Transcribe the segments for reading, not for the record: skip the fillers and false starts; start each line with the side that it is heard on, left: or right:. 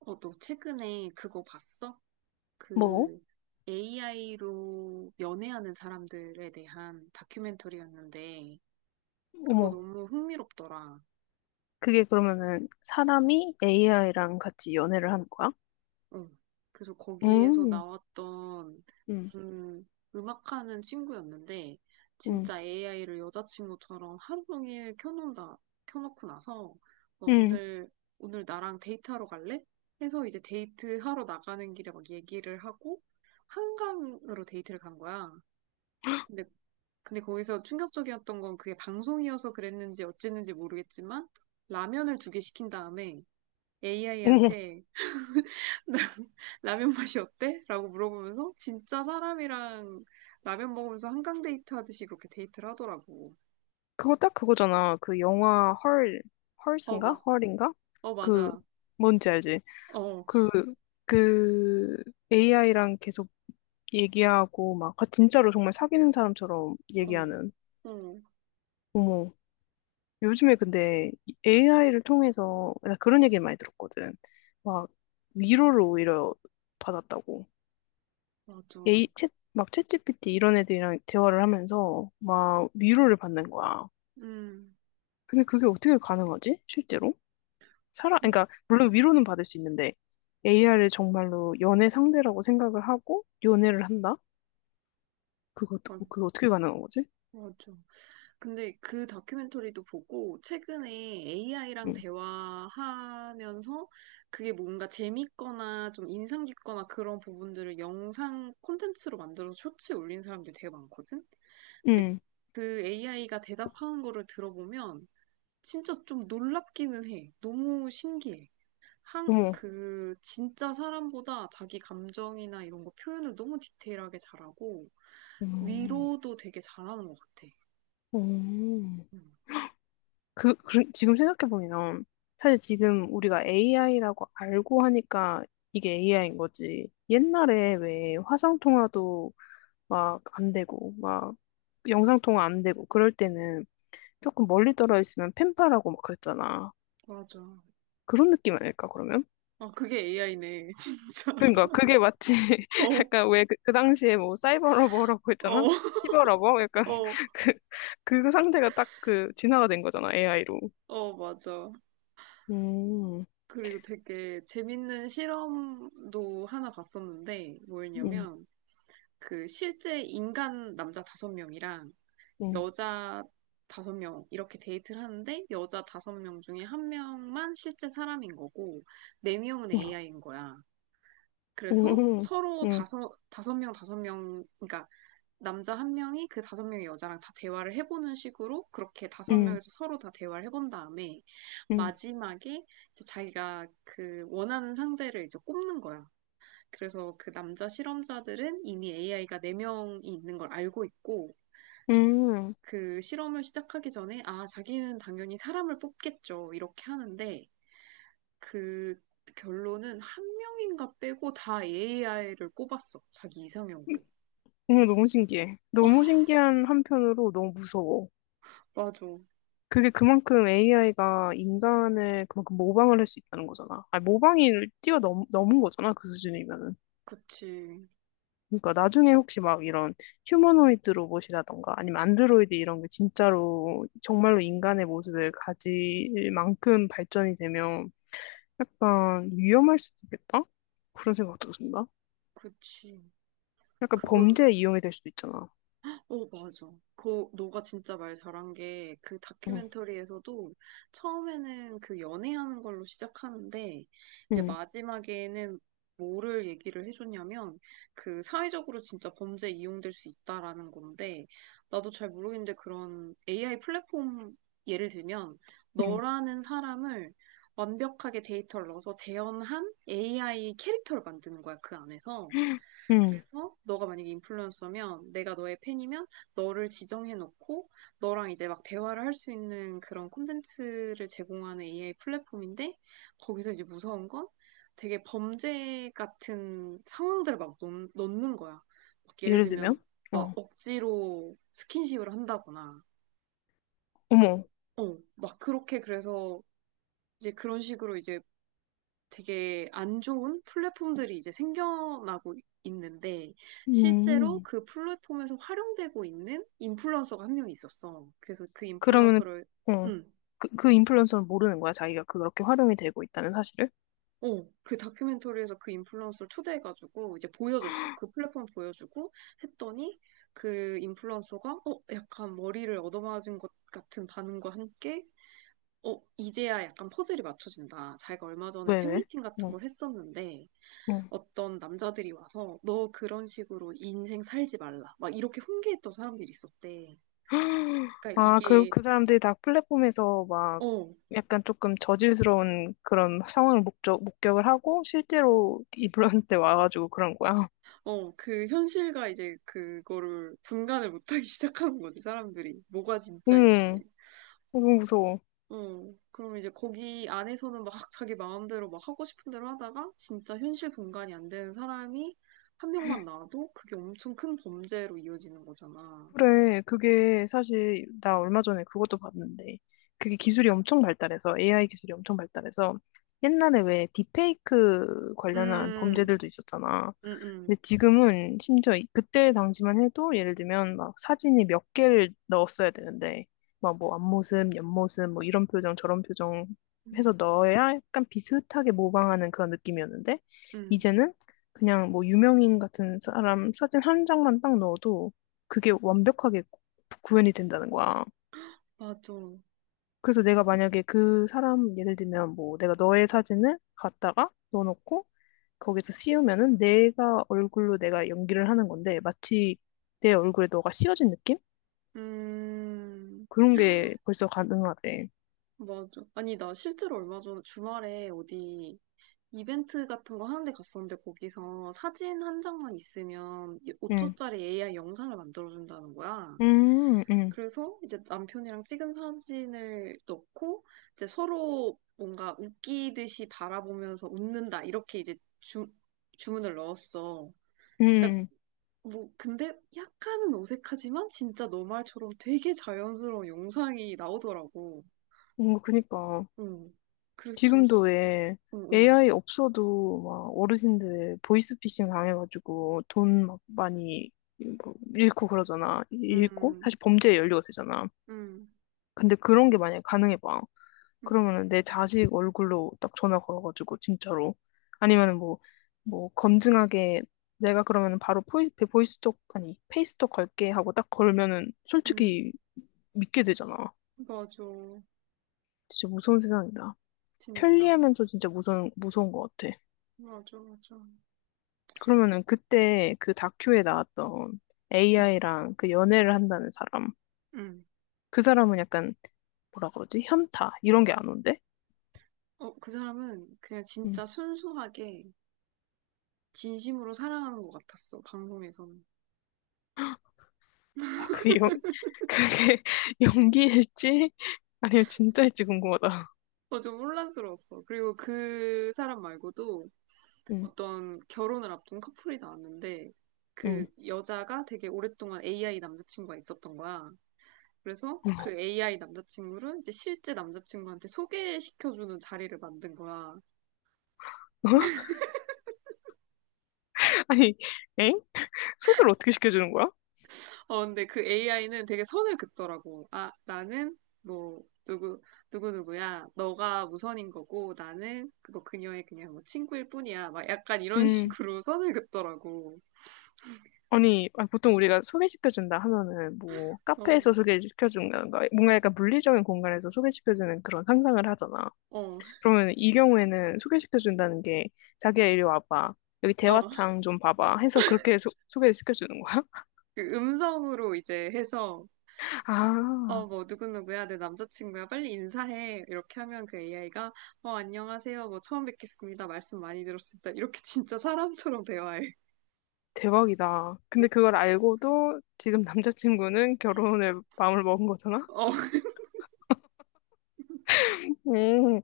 right: 어, 너 최근에 그거 봤어?
left: 뭐?
right: 그 AI로 연애하는 사람들에 대한 다큐멘터리였는데,
left: 어머,
right: 그거 너무 흥미롭더라.
left: 그게 그러면은 사람이 AI랑 같이 연애를 하는 거야?
right: 응. 그래서 거기에서
left: 음,
right: 나왔던,
left: 응.
right: 음, 음악하는 친구였는데,
left: 음,
right: 진짜 AI를 여자친구처럼 하루 종일 켜놓는다, 켜놓고 나서,
left: 음.
right: 오늘, 오늘 나랑 데이트하러 갈래? 해서 이제 데이트하러 나가는 길에 막 얘기를 하고, 한강으로 데이트를 간 거야. 근데, 근데 거기서 충격적이었던 건 그게 방송이어서 그랬는지 어쨌는지 모르겠지만 라면을 두 개 시킨 다음에
left: 어머,
right: AI한테 라면 맛이 어때? 라고 물어보면서 진짜 사람이랑 라면 먹으면서 한강 데이트 하듯이 그렇게 데이트를 하더라고.
left: 그거 딱 그거잖아. 그 영화 헐,
right: 어,
left: 헐스인가?
right: 봐.
left: 헐인가?
right: 어,
left: 그,
right: 맞아.
left: 뭔지 알지?
right: 어,
left: 그, 그 AI랑 계속 얘기하고 막 진짜로 정말 사귀는 사람처럼
right: 어,
left: 얘기하는.
right: 어,
left: 어머, 요즘에 근데 AI를 통해서 나 그런 얘기를 많이 들었거든. 막 위로를 오히려 받았다고.
right: 맞아.
left: 얘, 막 챗GPT 이런 애들이랑 대화를 하면서 막 위로를 받는 거야.
right: 음,
left: 근데 그게 어떻게 가능하지? 실제로? 그러니까 물론 위로는 받을 수 있는데 AI를 정말로 연애 상대라고 생각을 하고 연애를 한다? 그거
right: 어,
left: 그거 어떻게 가능한 거지?
right: 맞아. 근데 그 다큐멘터리도 보고 최근에 AI랑
left: 응,
right: 대화하면서 그게 뭔가 재밌거나 좀 인상 깊거나 그런 부분들을 영상 콘텐츠로 만들어서 쇼츠에 올린 사람들이 되게 많거든? 근데
left: 응,
right: 그 AI가 대답하는 거를 들어보면 진짜 좀 놀랍기는 해. 너무 신기해. 한,
left: 어머,
right: 그, 진짜 사람보다 자기 감정이나 이런 거 표현을 너무 디테일하게 잘하고
left: 음,
right: 위로도 되게 잘하는 것 같아.
left: 음.
right: 음,
left: 그 지금 생각해 보면 사실 지금 우리가 AI라고 알고 하니까 이게 AI인 거지. 옛날에 왜 화상 통화도 막 안 되고 막 영상통화 안 되고 그럴 때는 조금 멀리 떨어 있으면 팬파라고 막 그랬잖아.
right: 맞아.
left: 그런 느낌 아닐까 그러면?
right: 아, 그게 AI네, 진짜.
left: 그러니까 그게 마치
right: 어,
left: 약간 왜그 그 당시에 뭐 사이버러버라고
right: 어,
left: 했잖아? 시버러버? 약간
right: 어,
left: 그 상태가 딱 그 진화가 된 거잖아 AI로.
right: 어, 맞아.
left: 음,
right: 그리고 되게 재밌는 실험도 하나 봤었는데,
left: 음,
right: 뭐였냐면, 그 실제 인간 남자 다섯 명이랑
left: 음,
right: 여자 다섯 명 이렇게 데이트를 하는데, 여자 다섯 명 중에 한 명만 실제 사람인 거고, 네 명은
left: 음,
right: AI인 거야. 그래서
left: 음,
right: 서로
left: 음,
right: 다섯 명, 다섯 명, 그러니까 남자 한 명이 그 다섯 명의 여자랑 다 대화를 해보는 식으로 그렇게 다섯
left: 음,
right: 명에서 서로 다 대화를 해본 다음에 마지막에 이제 자기가 그 원하는 상대를 이제 꼽는 거야. 그래서 그 남자 실험자들은 이미 AI가 네명이 있는 걸 알고 있고
left: 음.
right: 그 실험을 시작하기 전에 아, 자기는 당연히 사람을 뽑겠죠. 이렇게 하는데 그 결론은 한 명인가 빼고 다 AI를 꼽았어. 자기 이상형으로.
left: 너무 신기해.
right: 어,
left: 너무 신기한 한편으로 너무 무서워.
right: 맞아.
left: 그게 그만큼 AI가 인간을 그만큼 모방을 할 수 있다는 거잖아. 아니, 모방이 넘은 거잖아, 그 수준이면은.
right: 그치,
left: 그러니까 나중에 혹시 막 이런 휴머노이드 로봇이라던가 아니면 안드로이드 이런 게 진짜로 정말로 인간의 모습을 가질 만큼 발전이 되면 약간 위험할 수도 있겠다? 그런 생각도 든다.
right: 그치.
left: 약간
right: 그거,
left: 범죄에 이용이 될 수도 있잖아.
right: 어, 맞아. 그, 너가 진짜 말 잘한 게, 그
left: 응,
right: 다큐멘터리에서도 처음에는 그 연애하는 걸로 시작하는데, 이제
left: 응,
right: 마지막에는 뭐를 얘기를 해줬냐면, 그 사회적으로 진짜 범죄에 이용될 수 있다라는 건데, 나도 잘 모르겠는데 그런 AI 플랫폼 예를 들면,
left: 응,
right: 너라는 사람을 완벽하게 데이터를 넣어서 재현한 AI 캐릭터를 만드는 거야, 그 안에서.
left: 응.
right: 그래서 너가 만약에 인플루언서면 내가 너의 팬이면 너를 지정해놓고 너랑 이제 막 대화를 할 수 있는 그런 콘텐츠를 제공하는 AI 플랫폼인데 거기서 이제 무서운 건 되게 범죄 같은 상황들을 막 넣는 거야. 막 예를
left: 예를
right: 들면
left: 들면?
right: 막
left: 어,
right: 억지로 스킨십을 한다거나
left: 어머.
right: 어, 막 그렇게 그래서 이제 그런 식으로 이제 되게 안 좋은 플랫폼들이 이제 생겨나고 있는데 실제로
left: 음,
right: 그 플랫폼에서 활용되고 있는 인플루언서가 한 명 있었어. 그래서 그
left: 그러면은,
right: 인플루언서를
left: 어.
right: 응.
left: 그 인플루언서는 모르는 거야, 자기가 그렇게 활용이 되고 있다는 사실을?
right: 어, 그 다큐멘터리에서 그 인플루언서를 초대해가지고 이제 보여줬어. 그 플랫폼 보여주고 했더니 그 인플루언서가 어, 약간 머리를 얻어맞은 것 같은 반응과 함께 어, 이제야 약간 퍼즐이 맞춰진다. 자기가 얼마 전에
left: 왜, 왜?
right: 팬미팅 같은
left: 응,
right: 걸 했었는데
left: 응.
right: 어떤 남자들이 와서 너 그런 식으로 인생 살지 말라. 막 이렇게 훈계했던 사람들이 있었대. 그러니까
left: 아, 그,
right: 이게
left: 그 사람들이 다 플랫폼에서 막
right: 어,
left: 약간 조금 저질스러운 그런 상황을 목격을 하고 실제로 인플루언서한테 와가지고 그런 거야.
right: 어, 그 현실과 이제 그거를 분간을 못하기 시작하는 거지, 사람들이. 뭐가 진짜인지.
left: 응, 너무 무서워.
right: 어, 그럼 이제 거기 안에서는 막 자기 마음대로 막 하고 싶은 대로 하다가 진짜 현실 분간이 안 되는 사람이 한 명만 나와도 그게 엄청 큰 범죄로 이어지는 거잖아.
left: 그래, 그게 사실 나 얼마 전에 그것도 봤는데 그게 기술이 엄청 발달해서 AI 기술이 엄청 발달해서 옛날에 왜 딥페이크 관련한
right: 음,
left: 범죄들도 있었잖아.
right: 음, 음,
left: 근데 지금은 심지어 그때 당시만 해도 예를 들면 막 사진이 몇 개를 넣었어야 되는데 막 뭐 앞모습, 옆모습 뭐 이런 표정 저런 표정
right: 음,
left: 해서 넣어야 약간 비슷하게 모방하는 그런 느낌이었는데
right: 음,
left: 이제는 그냥 뭐 유명인 같은 사람 사진 한 장만 딱 넣어도 그게 완벽하게 현이 된다는 거야.
right: 맞아.
left: 그래서 내가 만약에 그 사람 예를 들면 뭐 내가 너의 사진을 갖다가 넣어놓고 거기서 씌우면은 내가 얼굴로 내가 연기를 하는 건데 마치 내 얼굴에 너가 씌워진 느낌?
right: 음,
left: 그런 게 벌써 가능하대.
right: 맞아. 아니, 나 실제로 얼마 전에 주말에 어디 이벤트 같은 거 하는데 갔었는데 거기서 사진 한 장만 있으면
left: 응.
right: 5초짜리 AI 영상을 만들어준다는 거야.
left: 음, 음,
right: 그래서 이제 남편이랑 찍은 사진을 넣고 이제 서로 뭔가 웃기듯이 바라보면서 웃는다. 이렇게 이제 주문을 넣었어. 그러니까
left: 음.
right: 뭐, 근데 약간은 어색하지만 진짜 너 말처럼 되게 자연스러운 영상이 나오더라고.
left: 그니까.
right: 응. 그래서 좀,
left: 지금도 왜
right: 응, 응.
left: AI 없어도 막 어르신들 보이스피싱 당해가지고 돈 막 많이 뭐 잃고 그러잖아. 잃고?
right: 응,
left: 사실 범죄의 연료가 되잖아.
right: 응,
left: 근데 그런 게 만약에 가능해봐.
right: 응,
left: 그러면은 내 자식 얼굴로 딱 전화 걸어가지고 진짜로 아니면은 뭐 뭐 검증하게 내가 그러면은 바로 보이스톡 아니 페이스톡 걸게 하고 딱 걸면은
right: 응.
left: 솔직히 믿게 되잖아.
right: 맞아.
left: 진짜 무서운 세상이다.
right: 진짜.
left: 편리하면서 진짜 무서운 무서운 것 같아.
right: 맞아, 맞아.
left: 그러면은 그때 그 다큐에 나왔던
right: 응,
left: AI랑 그 연애를 한다는 사람
right: 응.
left: 그 사람은 약간 뭐라 그러지 현타 이런 게 안 온대.
right: 어, 그 사람은 그냥
left: 음.
right: 진짜 순수하게 진심으로 사랑하는 것 같았어, 방송에서는.
left: 그 영, 그게 연기일지 아니면 진짜일지 궁금하다.
right: 어, 좀 혼란스러웠어. 그리고 그 사람 말고도
left: 응,
right: 어떤 결혼을 앞둔 커플이 나왔는데
left: 응,
right: 그 여자가 되게 오랫동안 AI 남자친구가 있었던 거야. 그래서 그
left: 어머.
right: AI 남자친구를 이제 실제 남자친구한테 소개시켜주는 자리를 만든 거야.
left: 아니, 엥? 소개를 어떻게 시켜주는 거야?
right: 어, 근데 그 AI는 되게 선을 긋더라고. 누구누구야. 너가 우선인 거고, 나는 그거 그녀의 그냥 뭐 친구일 뿐이야. 막 약간 이런
left: 응,
right: 식으로 선을 긋더라고.
left: 아니, 아 보통 우리가 소개시켜준다 하면은 뭐
right: 어,
left: 카페에서 소개시켜준다던가 뭔가 약간 물리적인 공간에서 소개시켜주는 그런 상상을 하잖아.
right: 어,
left: 그러면 이 경우에는 소개시켜준다는 게 자기야 이리 와봐. 여기
right: 어.
left: 대화창 좀 봐봐 해서 그렇게 소개를 시켜주는 거야?
right: 그 음성으로 이제 해서 어,
left: 아.
right: 뭐, 누구누구야, 내 남자친구야, 빨리 인사해. 이렇게 하면 그 AI가, 어, 안녕하세요, 뭐, 처음 뵙겠습니다. 말씀 많이 들었습니다. 이렇게 진짜 사람처럼 대화해.
left: 대박이다. 근데 그걸 알고도 지금 남자친구는 결혼을 마음을 먹은 거잖아?
right: 어,
left: 음,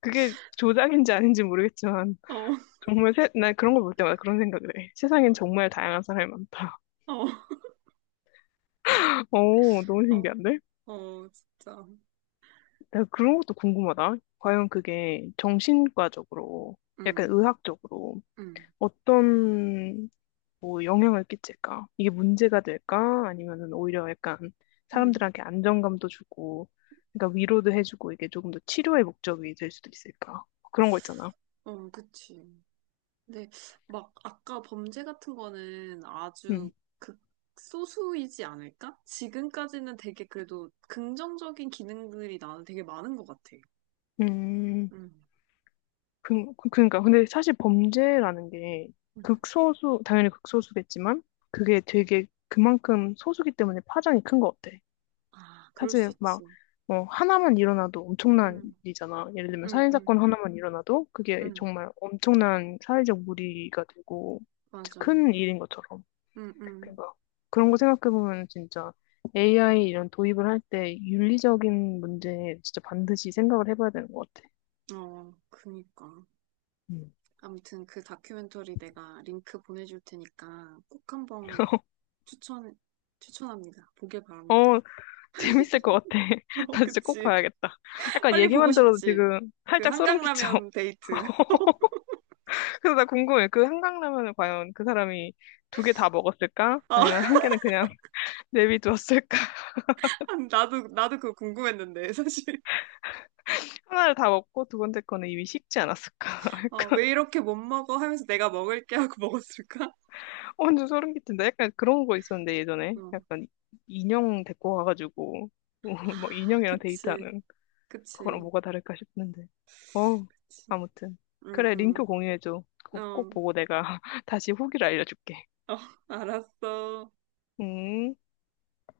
left: 그게 조작인지 아닌지 모르겠지만,
right: 어,
left: 나 그런 거 볼 때마다 그런 생각을 해. 세상엔 정말 다양한 사람이 많다.
right: 어,
left: 오, 너무
right: 어,
left: 신기한데?
right: 어, 진짜.
left: 나 그런 것도 궁금하다. 과연 그게 정신과적으로, 약간
right: 응.
left: 의학적으로,
right: 응.
left: 어떤 뭐 영향을 끼칠까? 이게 문제가 될까? 아니면은 오히려 약간
right: 응.
left: 사람들한테 안정감도 주고, 그러니까 위로도 해주고 이게 조금 더 치료의 목적이 될 수도 있을까? 그런 거 있잖아.
right: 어, 그치. 근데 막, 아까 범죄 같은 거는
left: 음,
right: 아주 극소수이지 않을까? 지금까지는 되게 그래도 긍정적인 기능들이 나는 되게 많은 것 같아.
left: 음,
right: 응.
left: 그러니까 근데 사실 범죄라는 게
right: 응.
left: 극소수, 당연히 극소수겠지만 그게 되게 그만큼 소수기 때문에 파장이 큰 것 같아.
right: 아, 그럴 수
left: 사실 막,
right: 있지.
left: 뭐, 하나만 일어나도 엄청난
right: 응.
left: 일이잖아. 예를 들면
right: 응,
left: 살인사건
right: 응,
left: 하나만 일어나도 그게
right: 응,
left: 정말 엄청난 사회적 무리가 되고 진짜
right: 맞아.
left: 큰 일인 것처럼.
right: 응, 응.
left: 그러니까 그런 거 생각해보면 진짜 AI 이런 도입을 할 때 윤리적인 문제에 진짜 반드시 생각을 해봐야 되는 것 같아.
right: 어, 그니까.
left: 음.
right: 아무튼 그 다큐멘터리 내가 링크 보내줄 테니까 꼭 한번 추천, 추천합니다. 보길 바랍니다.
left: 어, 재밌을 것 같아.
right: 어,
left: 나 진짜 꼭
right: 그치.
left: 봐야겠다. 약간
right: 빨리 보고
left: 얘기만 들어도
right: 싶지.
left: 지금
right: 그
left: 살짝 소름 끼쳐.
right: 한강라면 데이트.
left: 그래서 나 궁금해. 그 한강라면을 과연 그 사람이 두 개 다 먹었을까?
right: 어,
left: 아니면 한 개는 그냥 내비두었을까?
right: 나도 그거 궁금했는데, 사실.
left: 하나를 다 먹고 두 번째 거는 이미 식지 않았을까?
right: 어,
left: 약간
right: 왜 이렇게 못 먹어 하면서 내가 먹을게 하고 먹었을까?
left: 완전 소름 끼친다. 약간 그런 거 있었는데 예전에
right: 어.
left: 약간 인형 데리고 와가지고 뭐, 뭐
right: 아,
left: 인형이랑
right: 그치.
left: 데이트하는 그거랑
right: 그치.
left: 뭐가 다를까 싶는데. 어
right: 그치.
left: 아무튼
right: 응,
left: 그래 링크
right: 응.
left: 공유해줘. 그거 꼭
right: 어,
left: 보고 내가 다시 후기를 알려줄게.
right: 어, 알았어.
left: 음.